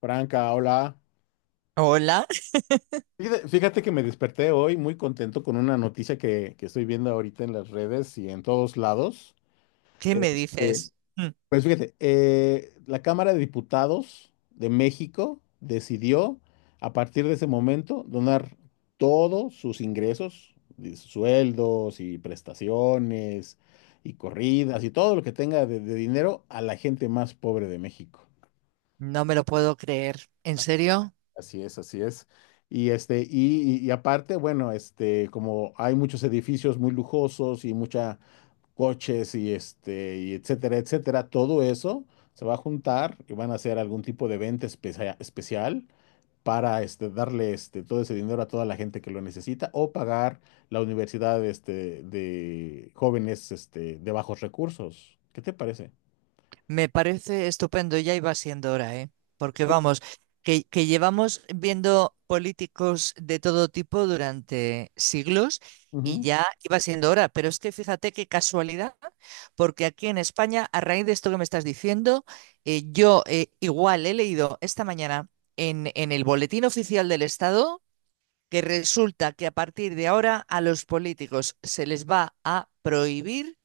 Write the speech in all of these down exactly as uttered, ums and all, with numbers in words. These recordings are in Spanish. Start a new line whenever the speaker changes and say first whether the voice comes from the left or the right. left: Franca, hola.
right: Hola,
left: Fíjate, fíjate que me desperté hoy muy contento con una noticia que, que estoy viendo ahorita en las redes y en todos lados.
right: ¿qué me
left: Este,
right: dices? Mm,
left: pues fíjate, eh, la Cámara de Diputados de México decidió a partir de ese momento donar todos sus ingresos, de sueldos y prestaciones y corridas y todo lo que tenga de de dinero a la gente más pobre de México.
right: No me lo puedo creer. ¿En serio?
left: Así es, así es. Y este, y, y- y aparte, bueno, este, como hay muchos edificios muy lujosos y mucha coches y este, y etcétera, etcétera, todo eso se va a juntar y van a hacer algún tipo de evento especia- especial para este, darle este, todo ese dinero a toda la gente que lo necesita o pagar la universidad este, de jóvenes este, de bajos recursos. ¿Qué te parece?
right: Me parece estupendo, ya iba siendo hora, ¿eh? Porque vamos, que, que llevamos viendo políticos de todo tipo durante siglos y
left: Ujú.
right: ya iba siendo hora. Pero es que fíjate qué casualidad, porque aquí en España, a raíz de esto que me estás diciendo, eh, yo eh, igual he leído esta mañana en, en el Boletín Oficial del Estado que resulta que a partir de ahora a los políticos se les va a prohibir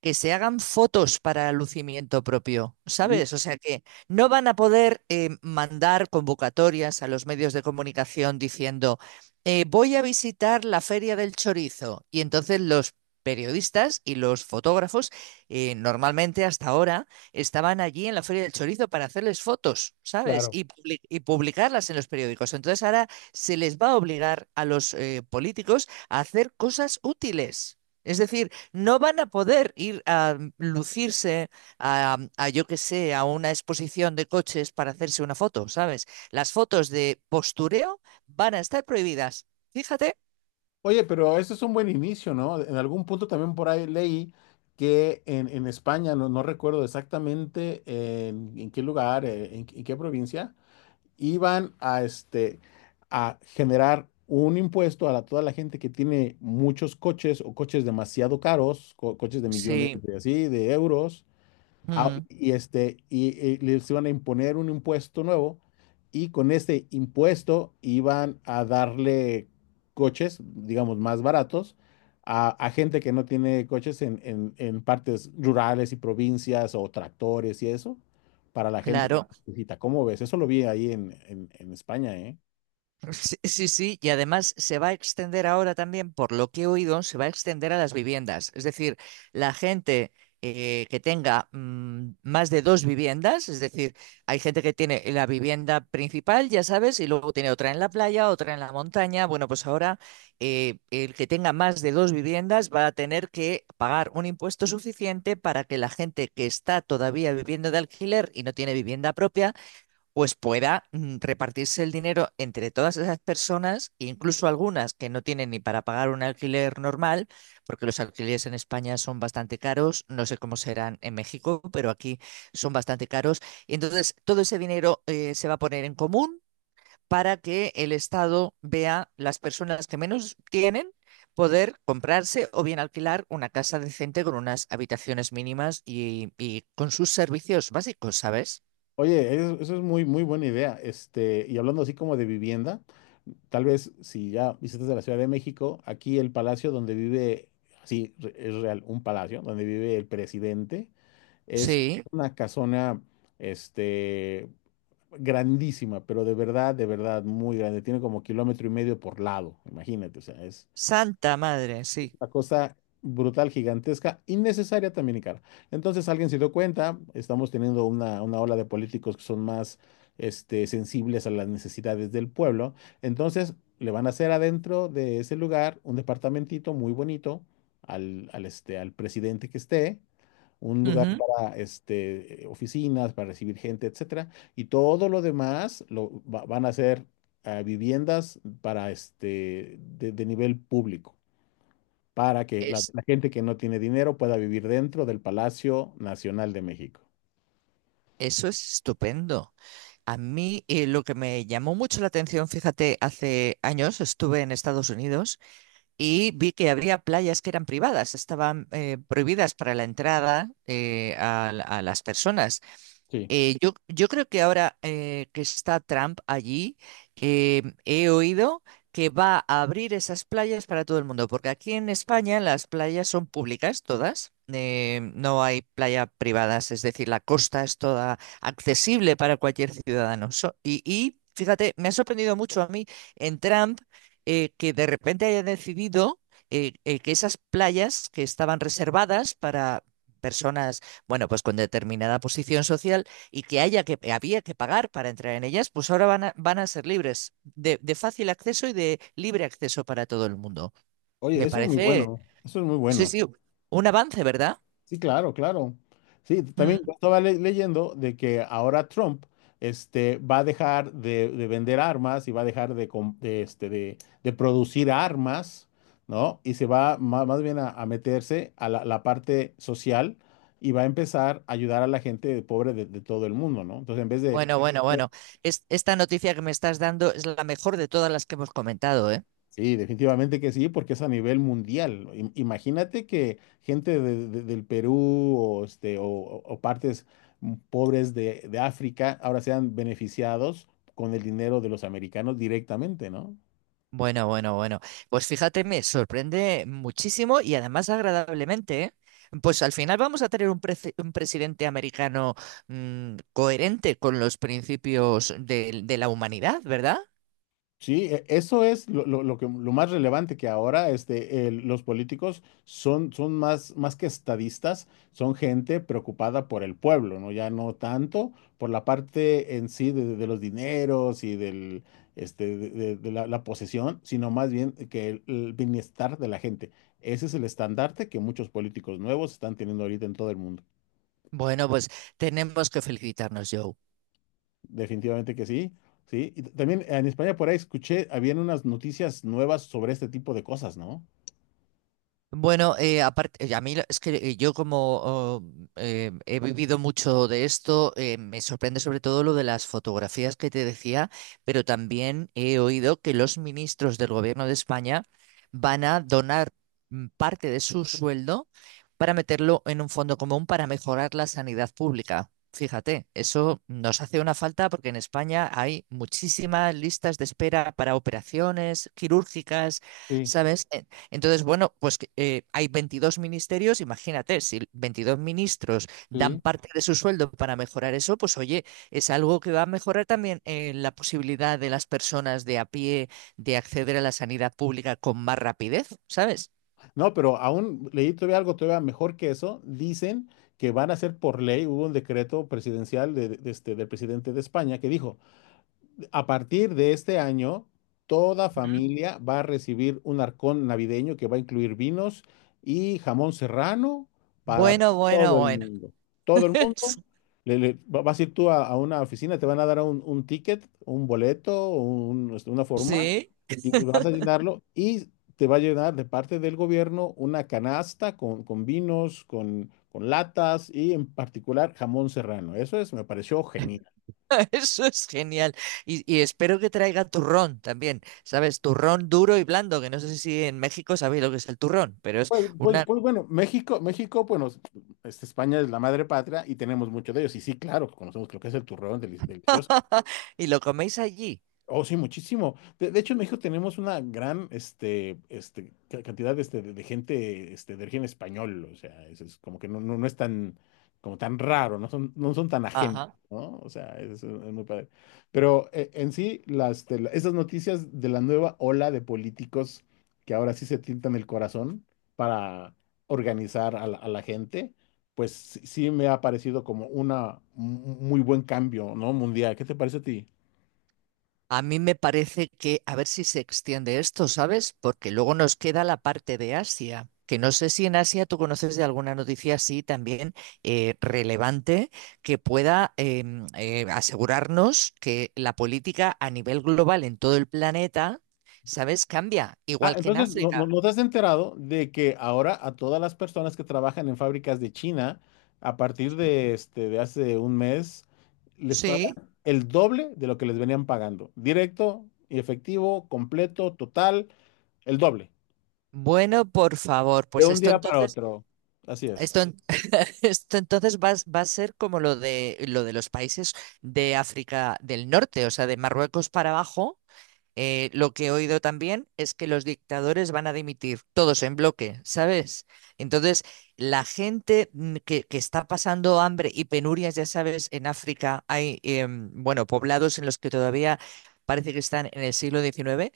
right: que se hagan fotos para el lucimiento propio,
left: Mm.
right: ¿sabes? O sea que no van a poder eh, mandar convocatorias a los medios de comunicación diciendo, eh, voy a visitar la Feria del Chorizo. Y entonces los periodistas y los fotógrafos eh, normalmente hasta ahora estaban allí en la Feria del Chorizo para hacerles fotos, ¿sabes?
left: Claro.
right: Y, publi- y publicarlas en los periódicos. Entonces ahora se les va a obligar a los eh, políticos a hacer cosas útiles. Es decir, no van a poder ir a lucirse a, a, yo qué sé, a una exposición de coches para hacerse una foto, ¿sabes? Las fotos de postureo van a estar prohibidas. Fíjate.
left: Oye, pero eso es un buen inicio, ¿no? En algún punto también por ahí leí que en, en España, no, no recuerdo exactamente en, en qué lugar, eh, en, en qué provincia, iban a, este, a generar un impuesto a la- toda la gente que tiene muchos coches o coches demasiado caros, co- coches de millones
right: Sí,
left: de así, de euros. Ah,
right: mm,
left: y este, y, y les iban a imponer un impuesto nuevo, y con este impuesto iban a darle coches, digamos, más baratos a, a gente que no tiene coches en, en- en partes rurales y provincias o tractores y eso, para la gente que
right: claro.
left: necesita. ¿Cómo ves? Eso lo vi ahí en, en- en España, ¿eh?
right: Sí, sí, sí, y además se va a extender ahora también, por lo que he oído, se va a extender a las viviendas. Es decir, la gente eh, que tenga mm, más de dos viviendas, es decir, hay gente que tiene la vivienda principal, ya sabes, y luego tiene otra en la playa, otra en la montaña. Bueno, pues ahora eh, el que tenga más de dos viviendas va a tener que pagar un impuesto suficiente para que la gente que está todavía viviendo de alquiler y no tiene vivienda propia pues pueda mm, repartirse el dinero entre todas esas personas, incluso algunas que no tienen ni para pagar un alquiler normal, porque los alquileres en España son bastante caros, no sé cómo serán en México, pero aquí son bastante caros. Y entonces todo ese dinero eh, se va a poner en común para que el Estado vea las personas que menos tienen poder comprarse o bien alquilar una casa decente con unas habitaciones mínimas y, y con sus servicios básicos, ¿sabes?
left: Oye, eso, eso es muy, muy buena idea. Este, y hablando así como de vivienda. Tal vez si ya visitas a la Ciudad de México, aquí el palacio donde vive, sí, re- es real, un palacio donde vive el presidente, es
right: Sí.
left: una casona, este, grandísima, pero de verdad, de verdad, muy grande. Tiene como kilómetro y medio por lado, imagínate, o sea, es
right: Santa Madre, sí.
left: una cosa brutal, gigantesca, innecesaria también y cara. Entonces alguien se dio cuenta, estamos teniendo una, una ola de políticos que son más este, sensibles a las necesidades del pueblo. Entonces le van a hacer adentro de ese lugar un departamentito muy bonito al, al, este, al presidente que esté. Un lugar
right: Ujú.
left: para este, oficinas, para recibir gente, etcétera, y todo lo demás lo va- van a ser eh, viviendas para este de de nivel público para que la,
right: Es,
left: la gente que no tiene dinero pueda vivir dentro del Palacio Nacional de México.
right: eso es estupendo. A mí eh, lo que me llamó mucho la atención, fíjate, hace años estuve en Estados Unidos y vi que habría playas que eran privadas, estaban eh, prohibidas para la entrada eh, a, a las personas.
left: Sí.
right: Eh, yo, yo creo que ahora eh, que está Trump allí, eh, he oído que va a abrir esas playas para todo el mundo, porque aquí en España las playas son públicas todas, eh, no hay playa privadas, es decir, la costa es toda accesible para cualquier ciudadano. So- y, y fíjate, me ha sorprendido mucho a mí en Trump eh, que de repente haya decidido eh, eh, que esas playas que estaban reservadas para personas, bueno, pues con determinada posición social y que haya que había que pagar para entrar en ellas, pues ahora van a, van a ser libres de, de fácil acceso y de libre acceso para todo el mundo.
left: Oye,
right: Me
left: eso es muy
right: parece,
left: bueno, eso es muy
right: sí,
left: bueno.
right: sí, un avance, ¿verdad?
left: Sí, claro, claro. Sí, también yo
right: Mm.
left: estaba le- leyendo de que ahora Trump este, va a dejar de, de vender armas y va a dejar de, com- de, este, de, de producir armas, ¿no? Y se va ma- más bien a, a meterse a la, la parte social y va a empezar a ayudar a la gente pobre de, de todo el mundo, ¿no? Entonces, en vez de...
right: Bueno, bueno, bueno. Es- esta noticia que me estás dando es la mejor de todas las que hemos comentado, ¿eh?
left: Sí, definitivamente que sí, porque es a nivel mundial. Im- Imagínate que gente de- de- del Perú o, este, o, o- o partes mm, pobres de, de África ahora sean beneficiados con el dinero de los americanos directamente, ¿no?
right: Bueno, bueno, bueno. Pues fíjate, me sorprende muchísimo y además agradablemente, ¿eh? Pues al final vamos a tener un, prece- un presidente americano mm, coherente con los principios de, de la humanidad, ¿verdad?
left: Sí, e- eso es lo, lo- lo que, lo más relevante que ahora este, el- los políticos son, son más, más que estadistas, son gente preocupada por el pueblo, ¿no? Ya no tanto por la parte en sí de, de los dineros y del, este, de, de- de la, la posesión, sino más bien que el, el bienestar de la gente. Ese es el estandarte que muchos políticos nuevos están teniendo ahorita en todo el mundo.
right: Bueno, pues tenemos que felicitarnos, Joe.
left: Definitivamente que sí, sí. Y t- también en España por ahí escuché, habían unas noticias nuevas sobre este tipo de cosas, ¿no?
right: Bueno, eh, aparte, eh, a mí lo- es que eh, yo como oh, eh, he vivido mucho de esto, eh, me sorprende sobre todo lo de las fotografías que te decía, pero también he oído que los ministros del gobierno de España van a donar mm, parte de su sueldo para meterlo en un fondo común para mejorar la sanidad pública. Fíjate, eso nos hace una falta porque en España hay muchísimas listas de espera para operaciones quirúrgicas.
left: Sí,
right: ¿Sabes? Entonces, bueno, pues eh, hay veintidós ministerios, imagínate, si veintidós ministros dan
left: sí.
right: parte de su sueldo para mejorar eso, pues oye, es algo que va a mejorar también eh, la posibilidad de las personas de a pie de acceder a la sanidad pública con más rapidez, ¿sabes?
left: No, pero aún leí todavía algo todavía mejor que eso. Dicen que van a hacer por ley, hubo un decreto presidencial de, de este, del presidente de España que dijo, a partir de este año, toda familia va a recibir un arcón navideño que va a incluir vinos y jamón serrano para
right: Bueno, bueno,
left: todo el
right: bueno.
left: mundo. Todo el mundo. Le- le- va- vas a ir tú a, a una oficina, te van a dar un, un ticket, un boleto, un- este, una forma,
right: Sí,
left: y vas a llenarlo y te va a llenar de parte del gobierno una canasta con, con vinos, con, con latas y en particular jamón serrano. Eso es, me pareció genial.
right: eso es genial. Y, y espero que traiga turrón también, ¿sabes? Turrón duro y blando, que no sé si en México sabéis lo que es el turrón, pero es
left: Pues, pues,
right: una...
left: pues bueno, México, México, bueno, es- este, España es la madre patria y tenemos mucho de ellos. Y sí, claro, conocemos lo que es el turrón deli- delicioso.
right: y lo coméis allí.
left: Oh, sí, muchísimo. De, de hecho, en México tenemos una gran este, este, ca- cantidad este, de, de gente este, de origen español. O sea, es, es como que no, no, no es tan, como tan raro, no son, no son tan ajenos,
right: Ajá.
left: ¿no? O sea, es, es muy padre. Pero eh, en sí, las, de la- esas noticias de la nueva ola de políticos que ahora sí se tientan el corazón para organizar a la, a la gente, pues sí, sí me ha parecido como una, un un muy buen cambio, ¿no? Mundial. ¿Qué te parece a ti?
right: A mí me parece que a ver si se extiende esto, ¿sabes? Porque luego nos queda la parte de Asia, que no sé si en Asia tú conoces de alguna noticia así también eh, relevante que pueda em, eh, asegurarnos que la política a nivel global en todo el planeta, ¿sabes? Cambia,
left: Ah,
right: igual que en
left: entonces, ¿no, no,
right: África.
left: no te has enterado de que ahora a todas las personas que trabajan en fábricas de China, a partir de, este, de hace un mes, les pagan
right: Sí.
left: el doble de lo que les venían pagando? Directo y efectivo, completo, total, el doble.
right: Bueno, por favor,
left: De
right: pues
left: un
right: esto
left: día para
right: entonces...
left: otro. Así es.
right: Esto, en- esto entonces va, a va a ser como lo de, lo de los países de África del Norte, o sea, de Marruecos para abajo. Eh, lo que he oído también es que los dictadores van a dimitir, todos en bloque, ¿sabes? Entonces, la gente mm, que, que está pasando hambre y penurias, ya sabes, en África hay, em, bueno, poblados en los que todavía parece que están en el siglo diecinueve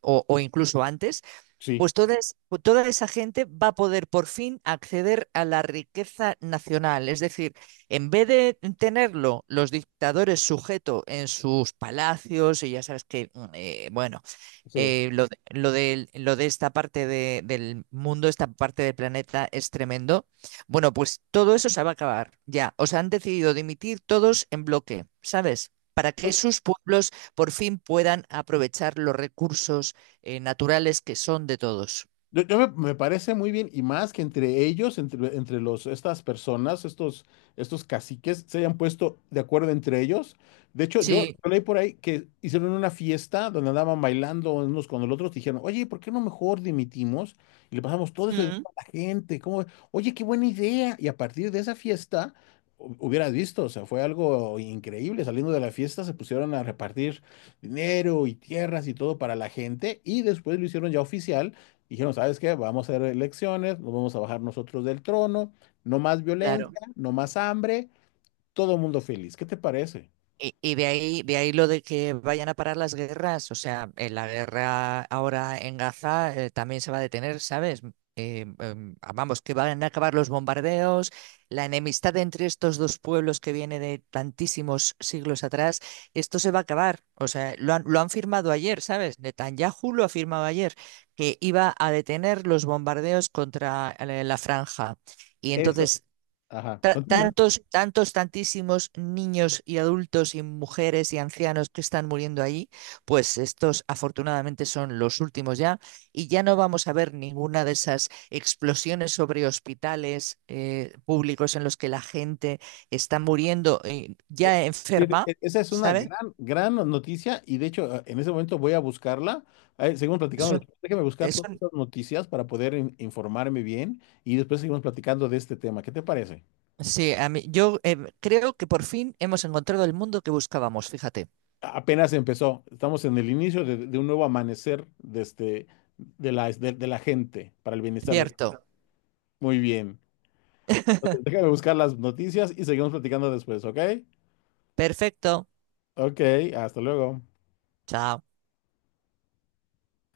right: o, o incluso antes
left: Sí,
right: pues toda, es- pues toda esa gente va a poder por fin acceder a la riqueza nacional. Es decir, en vez de tenerlo los dictadores sujeto en sus palacios, y ya sabes que, mm, eh, bueno,
left: sí.
right: eh, lo, de, lo del- lo de esta parte de- del mundo, esta parte del planeta es tremendo. Bueno, pues todo eso se va a acabar ya. Os han decidido dimitir todos en bloque, ¿sabes? Para que sus pueblos por fin puedan aprovechar los recursos eh, naturales que son de todos.
left: Yo, yo me, me parece muy bien, y más que entre ellos, entre, entre los, estas personas, estos, estos caciques, se hayan puesto de acuerdo entre ellos. De hecho, yo
right: Sí,
left: leí por ahí que hicieron una fiesta donde andaban bailando unos con los otros, dijeron, oye, ¿por qué no mejor dimitimos y le pasamos todo eso dinero
right: Mm.
left: a la gente? ¿Cómo ve? Oye, qué buena idea. Y a partir de esa fiesta, hu- hubieras visto, o sea, fue algo increíble. Saliendo de la fiesta, se pusieron a repartir dinero y tierras y todo para la gente, y después lo hicieron ya oficial. Dijeron, ¿sabes qué? Vamos a hacer elecciones, nos vamos a bajar nosotros del trono, no más violencia,
right: claro.
left: no más hambre, todo mundo feliz. ¿Qué te parece?
right: Y, y de ahí, de ahí lo de que vayan a parar las guerras, o sea, eh, la guerra ahora en Gaza eh, también se va a detener, ¿sabes? Eh, em, ah, vamos, que van a acabar los bombardeos, la enemistad entre estos dos pueblos que viene de tantísimos siglos atrás, esto se va a acabar. O sea, lo han, lo han firmado ayer, ¿sabes? Netanyahu lo ha firmado ayer, que iba a detener los bombardeos contra eh, la franja. Y
left: Eso,
right: entonces
left: ajá,
right: ta-
left: continúa.
right: tantos, tantos, tantísimos niños y adultos y mujeres y ancianos que están muriendo allí, pues estos afortunadamente son los últimos ya y ya no vamos a ver ninguna de esas explosiones sobre hospitales eh, públicos en los que la gente está muriendo eh,
left: Eh,
right: ya
left: Fíjate,
right: enferma,
left: e- esa es una
right: ¿sabes?
left: gran, gran noticia y de hecho eh, en ese momento voy a buscarla. Eh, seguimos
right: Es
left: platicando
right: un-
left: después. Déjame buscar
right: es
left: todas
right: un-
left: estas noticias para poder in- informarme bien y después seguimos platicando de este tema. ¿Qué te parece?
right: sí, a mí, yo eh, creo que por fin hemos encontrado el mundo que buscábamos, fíjate.
left: A- Apenas empezó. Estamos en el inicio de, de un nuevo amanecer de, este, de la, de de la gente para el bienestar de...
right: Cierto.
left: Muy bien. Déjame buscar las noticias y seguimos platicando después, ¿ok?
right: Perfecto.
left: Ok, hasta luego.
right: Chao.